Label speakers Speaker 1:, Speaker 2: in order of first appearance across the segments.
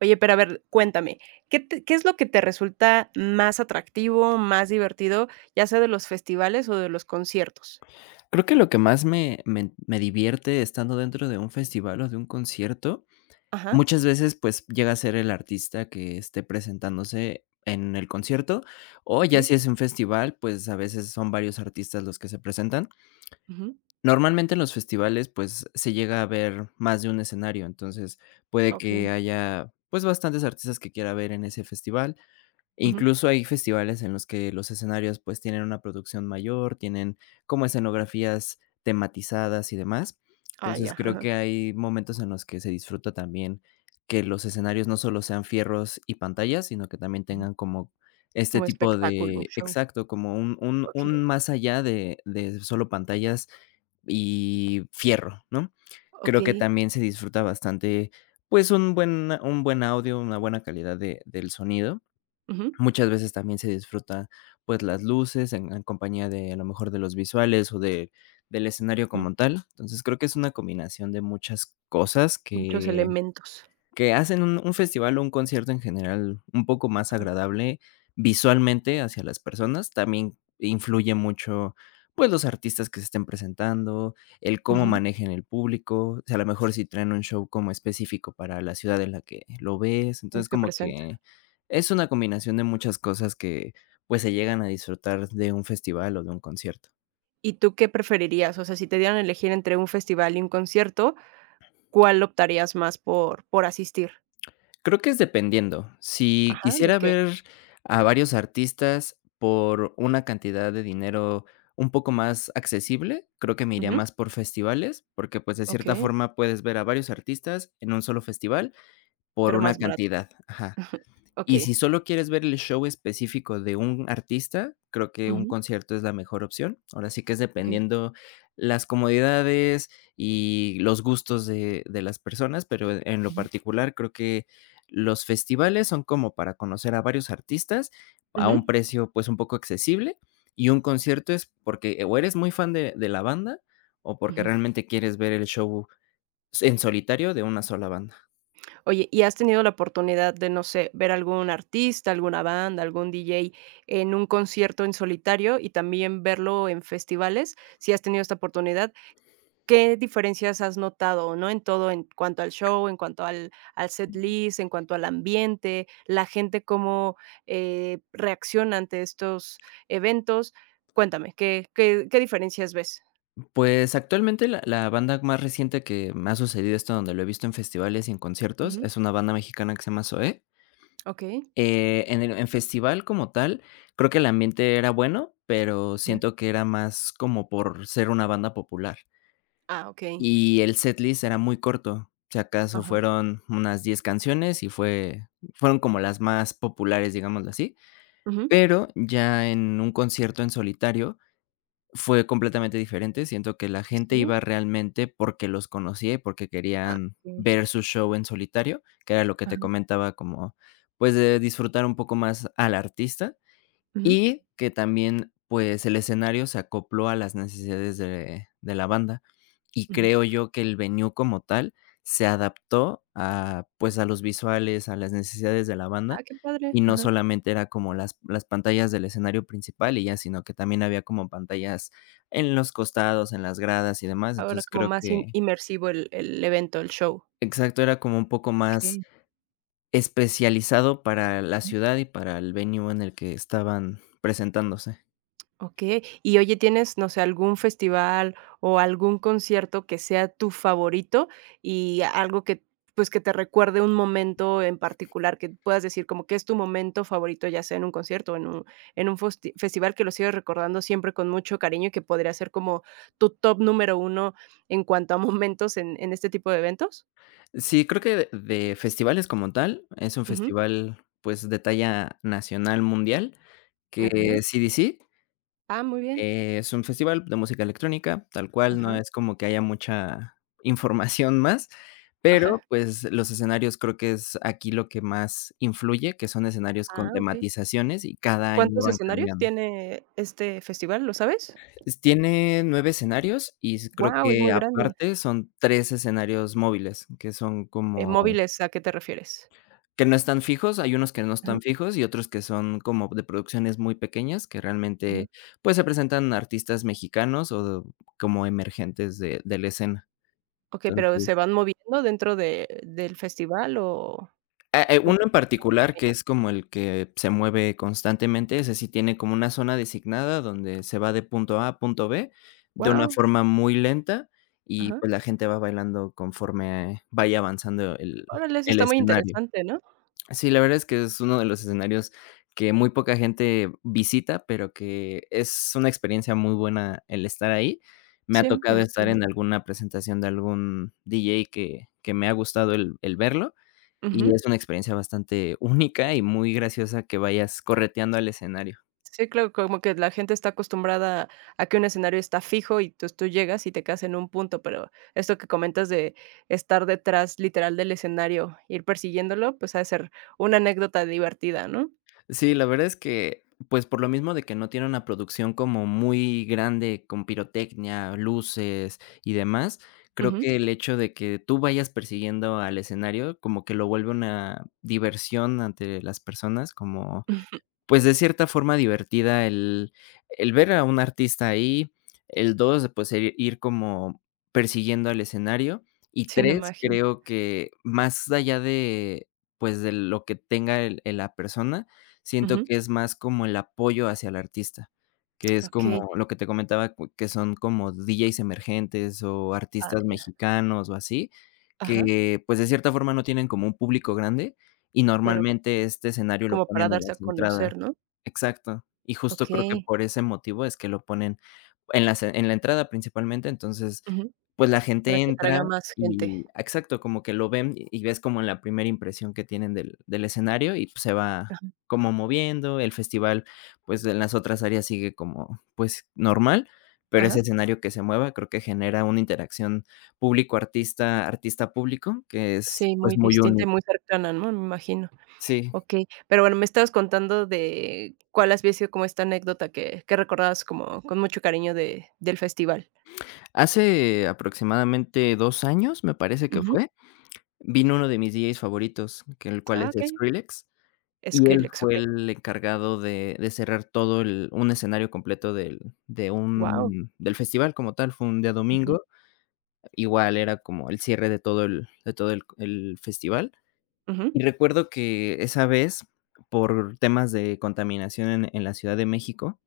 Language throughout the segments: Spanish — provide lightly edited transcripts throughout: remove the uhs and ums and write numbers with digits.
Speaker 1: Oye, pero a ver, cuéntame, ¿qué es lo que te resulta más atractivo, más divertido, ya sea de los festivales o de los conciertos?
Speaker 2: Creo que lo que más me divierte estando dentro de un festival o de un concierto,
Speaker 1: Ajá,
Speaker 2: muchas veces, pues, llega a ser el artista que esté presentándose en el concierto, o ya
Speaker 1: okey.
Speaker 2: si es un festival, pues, a veces son varios artistas los que se presentan.
Speaker 1: Ujú.
Speaker 2: Normalmente en los festivales, pues, se llega a ver más de un escenario, entonces puede que
Speaker 1: Okey.
Speaker 2: haya, pues, bastantes artistas que quiera ver en ese festival.
Speaker 1: Ujú.
Speaker 2: Incluso hay festivales en los que los escenarios, pues, tienen una producción mayor, tienen como escenografías tematizadas y demás.
Speaker 1: Ah,
Speaker 2: Entonces,
Speaker 1: ya,
Speaker 2: creo
Speaker 1: ajá.
Speaker 2: que hay momentos en los que se disfruta también que los escenarios no solo sean fierros y pantallas, sino que también
Speaker 1: Ujú.
Speaker 2: tengan como este
Speaker 1: Como
Speaker 2: tipo
Speaker 1: espectáculo, un
Speaker 2: de
Speaker 1: show.
Speaker 2: exacto, como un un
Speaker 1: Okey,
Speaker 2: un más allá de solo pantallas y fierro, ¿no? Creo que
Speaker 1: okey.
Speaker 2: también se disfruta bastante, pues, un buen audio, una buena calidad de del sonido.
Speaker 1: Ujú,
Speaker 2: Muchas veces también se disfruta, pues, las luces en compañía de, a lo mejor, de los visuales o de del escenario
Speaker 1: ujú.
Speaker 2: como tal. Entonces, creo que es una combinación de muchas cosas
Speaker 1: Muchos
Speaker 2: que
Speaker 1: elementos.
Speaker 2: hacen un festival o un concierto en general un poco más agradable visualmente hacia las personas. También influye mucho, pues, los artistas que se estén presentando, el cómo
Speaker 1: Ujú.
Speaker 2: manejen el público, o sea a lo mejor si traen un show como específico para la ciudad en la que lo ves.
Speaker 1: Que
Speaker 2: Entonces,
Speaker 1: se
Speaker 2: como
Speaker 1: presenta.
Speaker 2: que es una combinación de muchas cosas que, pues, se llegan a disfrutar de un festival o de un concierto.
Speaker 1: ¿Y tú qué preferirías? O sea, si te dieran a elegir entre un festival y un concierto, ¿cuál optarías más por asistir?
Speaker 2: Creo que es dependiendo. Si
Speaker 1: Ajá, ¿de
Speaker 2: quisiera
Speaker 1: qué?
Speaker 2: ver a varios artistas por una cantidad de dinero un poco más accesible, creo que me iría
Speaker 1: Ujú.
Speaker 2: más por festivales, porque, pues, de cierta
Speaker 1: Okey,
Speaker 2: forma puedes ver a varios artistas en un solo festival por
Speaker 1: pero
Speaker 2: una
Speaker 1: más barato.
Speaker 2: cantidad. Ajá. Y
Speaker 1: Okey.
Speaker 2: si solo quieres ver el show específico de un artista, creo que un
Speaker 1: Ujú.
Speaker 2: concierto es la mejor opción. Ahora sí que es
Speaker 1: Okey,
Speaker 2: dependiendo las comodidades y los gustos de las personas, pero en lo
Speaker 1: ujú,
Speaker 2: particular creo que los festivales son como para conocer a varios artistas a un
Speaker 1: ujú,
Speaker 2: precio pues un poco accesible y un concierto es porque o eres muy fan de la banda o porque
Speaker 1: ujú.
Speaker 2: realmente quieres ver el show en solitario de una sola banda.
Speaker 1: Oye, ¿y has tenido la oportunidad de, no sé, ver algún artista, alguna banda, algún DJ en un concierto en solitario y también verlo en festivales? Si has tenido esta oportunidad, ¿qué diferencias has notado, no? En todo, en cuanto al show, en cuanto al setlist, en cuanto al ambiente, la gente cómo, reacciona ante estos eventos. Cuéntame, ¿qué diferencias ves?
Speaker 2: Pues, actualmente la banda más reciente que me ha sucedido esto, donde lo he visto en festivales y en conciertos,
Speaker 1: Ujú,
Speaker 2: es una banda mexicana que se llama Zoé.
Speaker 1: okey.
Speaker 2: En el en festival como tal, creo que el ambiente era bueno, pero
Speaker 1: Ya.
Speaker 2: siento que era más como por ser una banda popular.
Speaker 1: Ah, okey.
Speaker 2: Y el setlist era muy corto, si acaso
Speaker 1: Ajá.
Speaker 2: fueron unas 10 canciones y fueron como las más populares, digámoslo así.
Speaker 1: Ujú.
Speaker 2: Pero ya en un concierto en solitario, fue completamente diferente, siento que la gente
Speaker 1: Sí,
Speaker 2: iba realmente porque los conocía y porque
Speaker 1: ah,
Speaker 2: querían
Speaker 1: sí.
Speaker 2: ver su show en solitario, que era lo que te
Speaker 1: Ajá,
Speaker 2: comentaba como, pues, de disfrutar un poco más al artista.
Speaker 1: ujú,
Speaker 2: Y que también, pues, el escenario se acopló a las necesidades de la banda, y
Speaker 1: ujú.
Speaker 2: creo yo que el venue como tal se adaptó a, pues, a los visuales, a las necesidades de la banda,
Speaker 1: Ah, qué
Speaker 2: y
Speaker 1: padre,
Speaker 2: no
Speaker 1: ajá.
Speaker 2: solamente era como las pantallas del escenario principal y ya, sino que también había como pantallas en los costados, en las gradas y demás.
Speaker 1: Ahora
Speaker 2: Entonces,
Speaker 1: como
Speaker 2: creo
Speaker 1: más in
Speaker 2: que
Speaker 1: inmersivo el evento, el show.
Speaker 2: exacto, era como un poco más
Speaker 1: Okey.
Speaker 2: especializado para la ciudad y para el venue en el que estaban presentándose.
Speaker 1: Okey. Y oye, ¿tienes, no sé, algún festival o algún concierto que sea tu favorito y algo que, pues, que te recuerde un momento en particular, que puedas decir como que es tu momento favorito, ya sea en un concierto o en un fosti festival que lo sigues recordando siempre con mucho cariño y que podría ser como tu top número uno en cuanto a momentos en este tipo de eventos?
Speaker 2: Sí, creo que de festivales como tal, es un
Speaker 1: Ujú.
Speaker 2: festival, pues, de talla nacional, mundial, que
Speaker 1: Okey.
Speaker 2: es CDC,
Speaker 1: Ah, muy bien.
Speaker 2: es un festival de música electrónica, tal cual, no
Speaker 1: Ajá,
Speaker 2: es como que haya mucha información más, pero,
Speaker 1: ajá.
Speaker 2: pues, los escenarios creo que es aquí lo que más influye, que son escenarios
Speaker 1: Ah,
Speaker 2: con
Speaker 1: okey.
Speaker 2: tematizaciones y cada año
Speaker 1: ¿Cuántos
Speaker 2: van
Speaker 1: escenarios
Speaker 2: cambiando.
Speaker 1: tiene este festival, lo sabes?
Speaker 2: S Tiene 9 escenarios y s creo
Speaker 1: Wow, es
Speaker 2: que
Speaker 1: muy grande.
Speaker 2: aparte son 3 escenarios móviles, que son como
Speaker 1: ¿Móviles a qué te refieres?
Speaker 2: que no están fijos, hay unos que no
Speaker 1: Ajá,
Speaker 2: están fijos y otros que son como de producciones muy pequeñas que realmente,
Speaker 1: ajá.
Speaker 2: pues, se presentan artistas mexicanos o como emergentes de la escena.
Speaker 1: Okey, pero, ¿se
Speaker 2: Entonces,
Speaker 1: van moviendo dentro de del festival o son
Speaker 2: uno en
Speaker 1: más
Speaker 2: particular que
Speaker 1: pequeños?
Speaker 2: es como el que se mueve constantemente, ese sí tiene como una zona designada donde se va de punto A a punto B de una
Speaker 1: Guau,
Speaker 2: forma muy lenta y,
Speaker 1: ajá.
Speaker 2: pues, la gente va bailando conforme vaya avanzando el
Speaker 1: Órale, eso
Speaker 2: el
Speaker 1: está muy
Speaker 2: escenario.
Speaker 1: interesante, ¿no?
Speaker 2: Sí, la verdad es que es uno de los escenarios que muy poca gente visita, pero que es una experiencia muy buena el estar ahí. Me ha
Speaker 1: Sí, me
Speaker 2: tocado estar
Speaker 1: imagino.
Speaker 2: en alguna presentación de algún DJ que me ha gustado el verlo, y
Speaker 1: Ujú.
Speaker 2: es una experiencia bastante única y muy graciosa que vayas correteando al escenario.
Speaker 1: Sí, claro, como que la gente está acostumbrada a que un escenario está fijo y entonces tú llegas y te quedas en un punto, pero esto que comentas de estar detrás literal del escenario, ir persiguiéndolo, pues, ha de ser una anécdota divertida, ¿no?
Speaker 2: Sí, la verdad es que, pues, por lo mismo de que no tiene una producción como muy grande con pirotecnia, luces y demás, creo
Speaker 1: Ujú.
Speaker 2: que el hecho de que tú vayas persiguiendo al escenario como que lo vuelve una diversión ante las personas, como pues, de cierta forma divertida el ver a un artista ahí, el 2 pues, el ir como persiguiendo al escenario, y
Speaker 1: Sí, me
Speaker 2: 3
Speaker 1: imagino.
Speaker 2: creo que más allá de, pues, de lo que tenga el la persona, siento
Speaker 1: Ujú.
Speaker 2: que es más como el apoyo hacia el artista, que es como
Speaker 1: Okey.
Speaker 2: lo que te comentaba, cu que son como DJs emergentes o
Speaker 1: Ah,
Speaker 2: artistas
Speaker 1: ya.
Speaker 2: mexicanos o así,
Speaker 1: Ajá.
Speaker 2: que, pues, de cierta forma no tienen como un público grande y
Speaker 1: Pero
Speaker 2: normalmente este escenario lo
Speaker 1: como
Speaker 2: ponen
Speaker 1: para
Speaker 2: en
Speaker 1: darse a
Speaker 2: las entradas.
Speaker 1: conocer, ¿no?
Speaker 2: Exacto. Y justo creo que
Speaker 1: Okey.
Speaker 2: por ese motivo es que lo ponen en la entrada principalmente, entonces,
Speaker 1: Ujú.
Speaker 2: pues, la
Speaker 1: Para
Speaker 2: gente
Speaker 1: que
Speaker 2: entra
Speaker 1: atraiga más gente.
Speaker 2: y exacto, como que lo ven y ves como la primera impresión que tienen del del escenario y, pues, se va
Speaker 1: Ajá.
Speaker 2: como moviendo. El festival, pues, en las otras áreas sigue como, pues, normal, pero
Speaker 1: Ajá.
Speaker 2: ese escenario que se mueva creo que genera una interacción público-artista, artista-público que es,
Speaker 1: Sí,
Speaker 2: pues,
Speaker 1: muy
Speaker 2: muy
Speaker 1: distinta y
Speaker 2: único.
Speaker 1: muy cercana, ¿no? Me imagino.
Speaker 2: Sí.
Speaker 1: Okey. Pero bueno, me estabas contando de cuál había sido como esta anécdota que recordabas como con mucho cariño de del festival.
Speaker 2: Hace aproximadamente 2 años, me parece que
Speaker 1: Ujú.
Speaker 2: fue, vino uno de mis DJs favoritos, que el cual
Speaker 1: Ah,
Speaker 2: es
Speaker 1: okey.
Speaker 2: Skrillex, y él
Speaker 1: Skrillex,
Speaker 2: fue
Speaker 1: okey.
Speaker 2: el encargado de cerrar todo el un escenario completo del de
Speaker 1: Guau.
Speaker 2: un del festival como tal, fue un día domingo, igual era como el cierre de todo el festival. Y recuerdo que esa vez, por temas de contaminación en la Ciudad de México,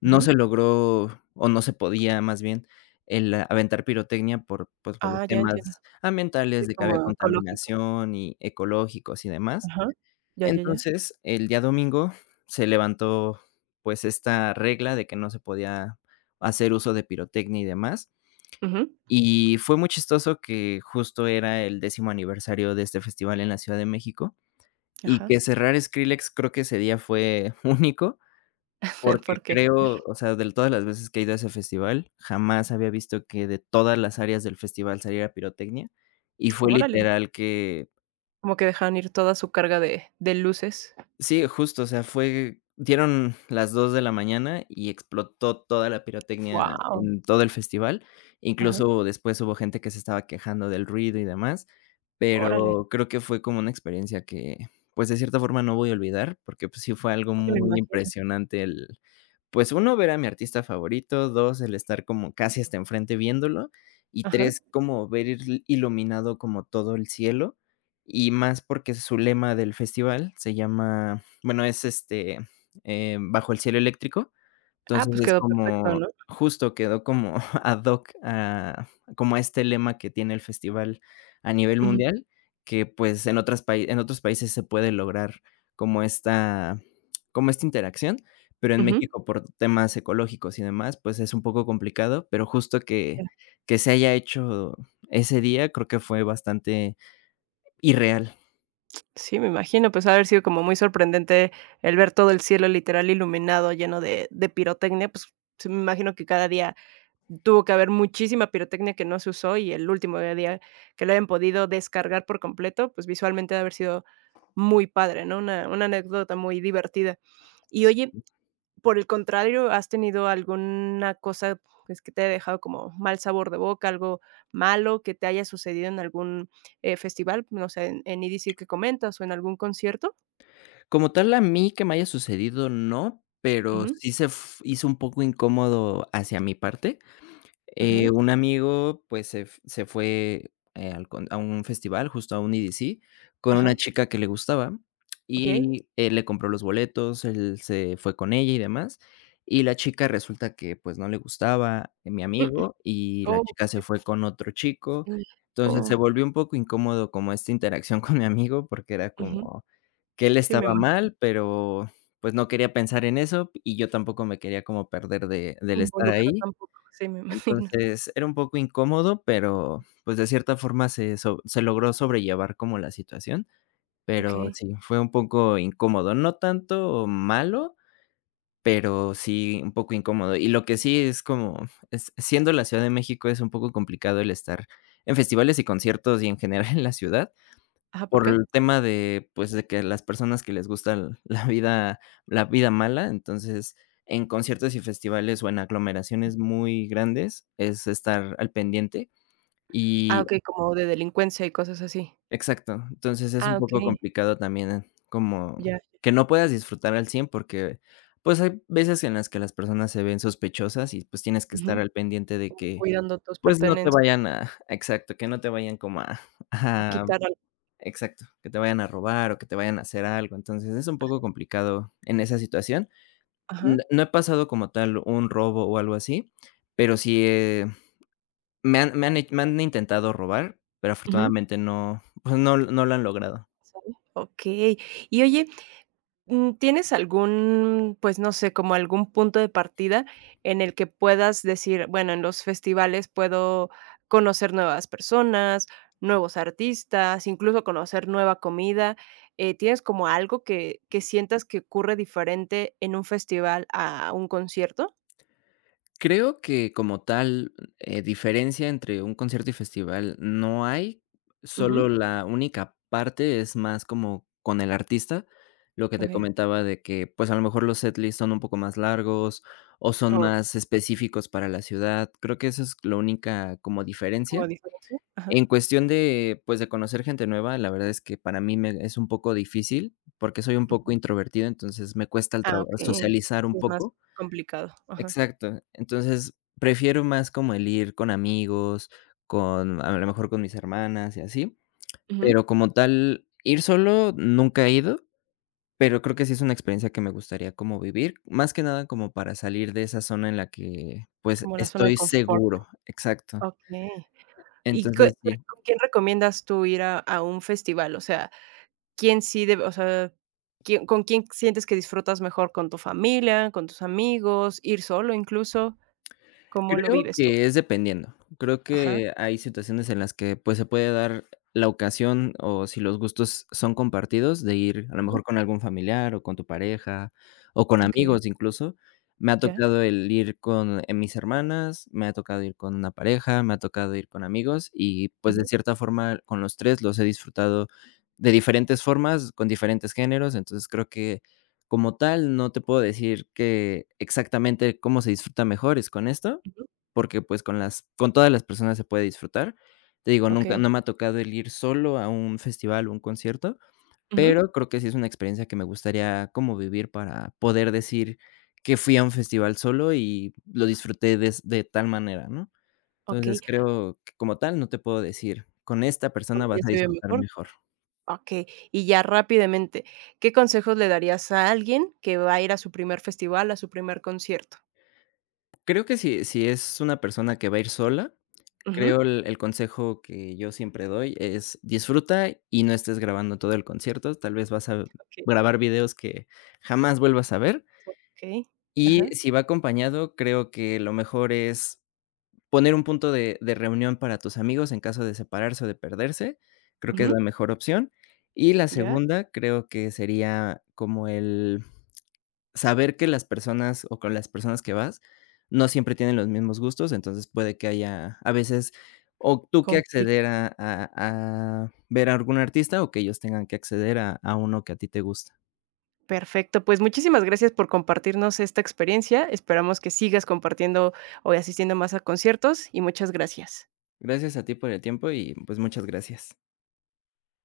Speaker 2: no se logró, o no se podía más bien, el aventar pirotecnia por, pues, por los
Speaker 1: Ah, ya entiendo.
Speaker 2: temas
Speaker 1: Sí,
Speaker 2: ambientales, de que había
Speaker 1: como ecológico.
Speaker 2: contaminación y ecológicos y demás.
Speaker 1: Ajá. Ya, ya, ya.
Speaker 2: Entonces, el día domingo se levantó, pues, esta regla de que no se podía hacer uso de pirotecnia y demás.
Speaker 1: Ujú.
Speaker 2: Y fue muy chistoso que justo era el décimo aniversario de este festival en la Ciudad de México, y
Speaker 1: Ajá.
Speaker 2: que cerrar Skrillex creo que ese día fue único, porque
Speaker 1: ¿Por qué?
Speaker 2: creo, o sea, de todas las veces que he ido a ese festival, jamás había visto que de todas las áreas del festival saliera pirotecnia, y fue
Speaker 1: Órale.
Speaker 2: literal que
Speaker 1: Como que dejaron ir toda su carga de luces.
Speaker 2: sí, justo, o sea, fue dieron las 2 de la mañana y explotó toda la pirotecnia
Speaker 1: Guau.
Speaker 2: en todo el festival.
Speaker 1: Ajá.
Speaker 2: Incluso después hubo gente que se estaba quejando del ruido y demás,
Speaker 1: Órale.
Speaker 2: pero creo que fue como una experiencia que, pues, de cierta forma no voy a olvidar, porque, pues, sí fue algo
Speaker 1: Sí, me
Speaker 2: muy
Speaker 1: imagino.
Speaker 2: impresionante el. Pues uno ver a mi artista favorito, 2 el estar como casi hasta enfrente viéndolo, y
Speaker 1: Ajá.
Speaker 2: 3 como ver il iluminado como todo el cielo, y más porque su lema del festival se llama, bueno, es, este, Bajo el cielo eléctrico,
Speaker 1: Ah,
Speaker 2: entonces,
Speaker 1: pues
Speaker 2: es
Speaker 1: quedó perfecto,
Speaker 2: como
Speaker 1: ¿no?
Speaker 2: justo quedó como ad hoc a como a este lema que tiene el festival a nivel
Speaker 1: Ujú,
Speaker 2: mundial, que, pues, en otras pai en otros países se puede lograr como esta como esta interacción, pero en
Speaker 1: ujú.
Speaker 2: México, por temas ecológicos y demás, pues, es un poco complicado, pero justo que
Speaker 1: Ya.
Speaker 2: que se haya hecho ese día, creo que fue bastante irreal.
Speaker 1: Sí, me imagino, pues, ha de haber sido como muy sorprendente el ver todo el cielo literal iluminado, lleno de pirotecnia, pues, sí me imagino que cada día tuvo que haber muchísima pirotecnia que no se usó y el último día que lo hayan podido descargar por completo, pues, visualmente ha de haber sido muy padre, ¿no? Una anécdota muy divertida. Y oye. Por el contrario, ¿has tenido alguna cosa, pues, que te haya dejado como mal sabor de boca, algo malo que te haya sucedido en algún, festival? No sé, en EDC que comentas o en algún concierto.
Speaker 2: Como tal, a mí que me haya sucedido, no, pero
Speaker 1: Ujú,
Speaker 2: sí se f hizo un poco incómodo hacia mi parte. Eh,
Speaker 1: okey.
Speaker 2: un amigo, pues, se fue, al con a un festival, justo a un EDC, con una
Speaker 1: Ajá,
Speaker 2: chica que le gustaba,
Speaker 1: okey.
Speaker 2: y él le compró los boletos, él se fue con ella y demás, y la chica resulta que, pues, no le gustaba a mi amigo, y la
Speaker 1: Oh,
Speaker 2: chica
Speaker 1: qué
Speaker 2: se
Speaker 1: triste.
Speaker 2: fue con otro chico.
Speaker 1: Mm,
Speaker 2: Entonces, se
Speaker 1: oh,
Speaker 2: volvió un poco incómodo como esta interacción con mi amigo, porque era
Speaker 1: ujú.
Speaker 2: como que él
Speaker 1: Sí, me
Speaker 2: estaba
Speaker 1: imagino.
Speaker 2: mal, pero, pues, no quería pensar en eso, y yo tampoco me quería como perder de del estar
Speaker 1: Involucra
Speaker 2: ahí.
Speaker 1: tampoco. Sí, me imagino.
Speaker 2: Entonces, era un poco incómodo, pero, pues, de cierta forma se logró sobrellevar como la situación, pero
Speaker 1: Okey.
Speaker 2: sí, fue un poco incómodo, no tanto malo, pero sí un poco incómodo. Y lo que sí es como es siendo la Ciudad de México es un poco complicado el estar en festivales y conciertos y en general en la ciudad,
Speaker 1: Ajá, ¿por
Speaker 2: por
Speaker 1: qué?
Speaker 2: el tema de, pues, de que las personas que les gusta l la vida mala. Entonces, en conciertos y festivales, o en aglomeraciones muy grandes, es estar al pendiente
Speaker 1: Ah,
Speaker 2: y
Speaker 1: okey, como de delincuencia y cosas así.
Speaker 2: exacto. Entonces, es un
Speaker 1: Ah,
Speaker 2: poco
Speaker 1: okey,
Speaker 2: complicado también, como
Speaker 1: ya.
Speaker 2: que no puedas disfrutar al 100 porque, pues, hay veces en las que las personas se ven sospechosas y, pues, tienes que estar
Speaker 1: Ujú.
Speaker 2: al pendiente de
Speaker 1: Como
Speaker 2: que,
Speaker 1: cuidando tus
Speaker 2: pues, no te
Speaker 1: pertenencias.
Speaker 2: vayan a exacto, que no te vayan como
Speaker 1: A
Speaker 2: a
Speaker 1: quitar al
Speaker 2: exacto, que te vayan a robar o que te vayan a hacer algo. Entonces, es un poco complicado en esa situación.
Speaker 1: ajá.
Speaker 2: N no he pasado como tal un robo o algo así, pero sí, me han intentado robar, pero afortunadamente no, pues no lo han logrado.
Speaker 1: ¿Sale? Okey. Y oye, mm, ¿tienes algún, pues, no sé, como algún punto de partida en el que puedas decir: "Bueno, en los festivales puedo conocer nuevas personas, nuevos artistas, incluso conocer nueva comida"? ¿Tienes como algo que sientas que ocurre diferente en un festival a un concierto?
Speaker 2: Creo que como tal, diferencia entre un concierto y festival no hay,
Speaker 1: Ujú.
Speaker 2: solo la única parte es más como con el artista, lo que te
Speaker 1: Okey.
Speaker 2: comentaba de que, pues, a lo mejor los setlists son un poco más largos o son más
Speaker 1: Okey,
Speaker 2: específicos para la ciudad. Creo que esa es la única como
Speaker 1: ¿como
Speaker 2: diferencia.
Speaker 1: diferencia? Ajá.
Speaker 2: En cuestión de, pues, de conocer gente nueva, la verdad es que para mí me es un poco difícil, porque soy un poco introvertido, entonces me cuesta el
Speaker 1: Ah,
Speaker 2: traba
Speaker 1: okey.
Speaker 2: socializar un
Speaker 1: Sí, es más
Speaker 2: poco.
Speaker 1: complicado. Ajá.
Speaker 2: Exacto. Entonces, prefiero más como el ir con amigos, con a lo mejor con mis hermanas y así,
Speaker 1: Ujú.
Speaker 2: pero como tal, ir solo nunca he ido, pero creo que sí es una experiencia que me gustaría como vivir, más que nada como para salir de esa zona en la que, pues,
Speaker 1: Como la zona de
Speaker 2: estoy
Speaker 1: confort.
Speaker 2: seguro. Exacto.
Speaker 1: Okey. ¿Y co
Speaker 2: Entonces, sí.
Speaker 1: con quién recomiendas tú ir a un festival? O sea, ¿quién sí debe o sea, quién con quién sientes que disfrutas mejor? ¿Con tu familia, con tus amigos, ir solo incluso? ¿Cómo lo
Speaker 2: Creo
Speaker 1: vives tú?
Speaker 2: que es dependiendo. Creo
Speaker 1: Ajá,
Speaker 2: que hay situaciones en las que, pues, se puede dar la ocasión, o si los gustos son compartidos, de ir a lo
Speaker 1: ujú,
Speaker 2: mejor con algún familiar, o con tu pareja, o con
Speaker 1: okey,
Speaker 2: amigos incluso. Me ha
Speaker 1: ya,
Speaker 2: tocado el ir con, mis hermanas, me ha tocado ir con una pareja, me ha tocado ir con amigos y, pues, de
Speaker 1: ujú,
Speaker 2: cierta forma, con los 3 los he disfrutado de diferentes formas, con diferentes géneros. Entonces, creo que como tal, no te puedo decir que exactamente cómo se disfruta mejor es con esto,
Speaker 1: ujú,
Speaker 2: porque, pues, con todas las personas se puede disfrutar. Te digo, nunca
Speaker 1: okey,
Speaker 2: no me ha tocado el ir solo a un festival o un concierto,
Speaker 1: ujú,
Speaker 2: pero creo que sí es una experiencia que me gustaría como vivir para poder decir que fui a un festival solo y lo disfruté des de tal manera, ¿no?
Speaker 1: okey,
Speaker 2: Entonces, creo que como tal no te puedo decir, con esta
Speaker 1: ¿con
Speaker 2: persona vas
Speaker 1: quién
Speaker 2: a
Speaker 1: se ve
Speaker 2: disfrutar
Speaker 1: mejor?
Speaker 2: mejor.
Speaker 1: Okey, y ya rápidamente, ¿qué consejos le darías a alguien que va a ir a su primer festival, a su primer concierto?
Speaker 2: Creo que si es una persona que va a ir sola,
Speaker 1: Ujú,
Speaker 2: creo el consejo que yo siempre doy es disfruta y no estés grabando todo el concierto, tal vez vas a
Speaker 1: okey,
Speaker 2: grabar videos que jamás vuelvas a ver.
Speaker 1: okey,
Speaker 2: Y
Speaker 1: ajá,
Speaker 2: si va acompañado, creo que lo mejor es poner un punto de reunión para tus amigos en caso de separarse o de perderse, creo que es
Speaker 1: ujú,
Speaker 2: la mejor opción. Y la
Speaker 1: ya,
Speaker 2: segunda creo que sería como el saber que las personas o con las personas que vas no siempre tienen los mismos gustos, entonces puede que haya a veces o tú que acceder
Speaker 1: conflicto.
Speaker 2: a a ver a algún artista o que ellos tengan que acceder a uno que a ti te gusta.
Speaker 1: Perfecto, pues muchísimas gracias por compartirnos esta experiencia. Esperamos que sigas compartiendo o asistiendo más a conciertos y muchas gracias.
Speaker 2: Gracias a ti por el tiempo y, pues, muchas gracias.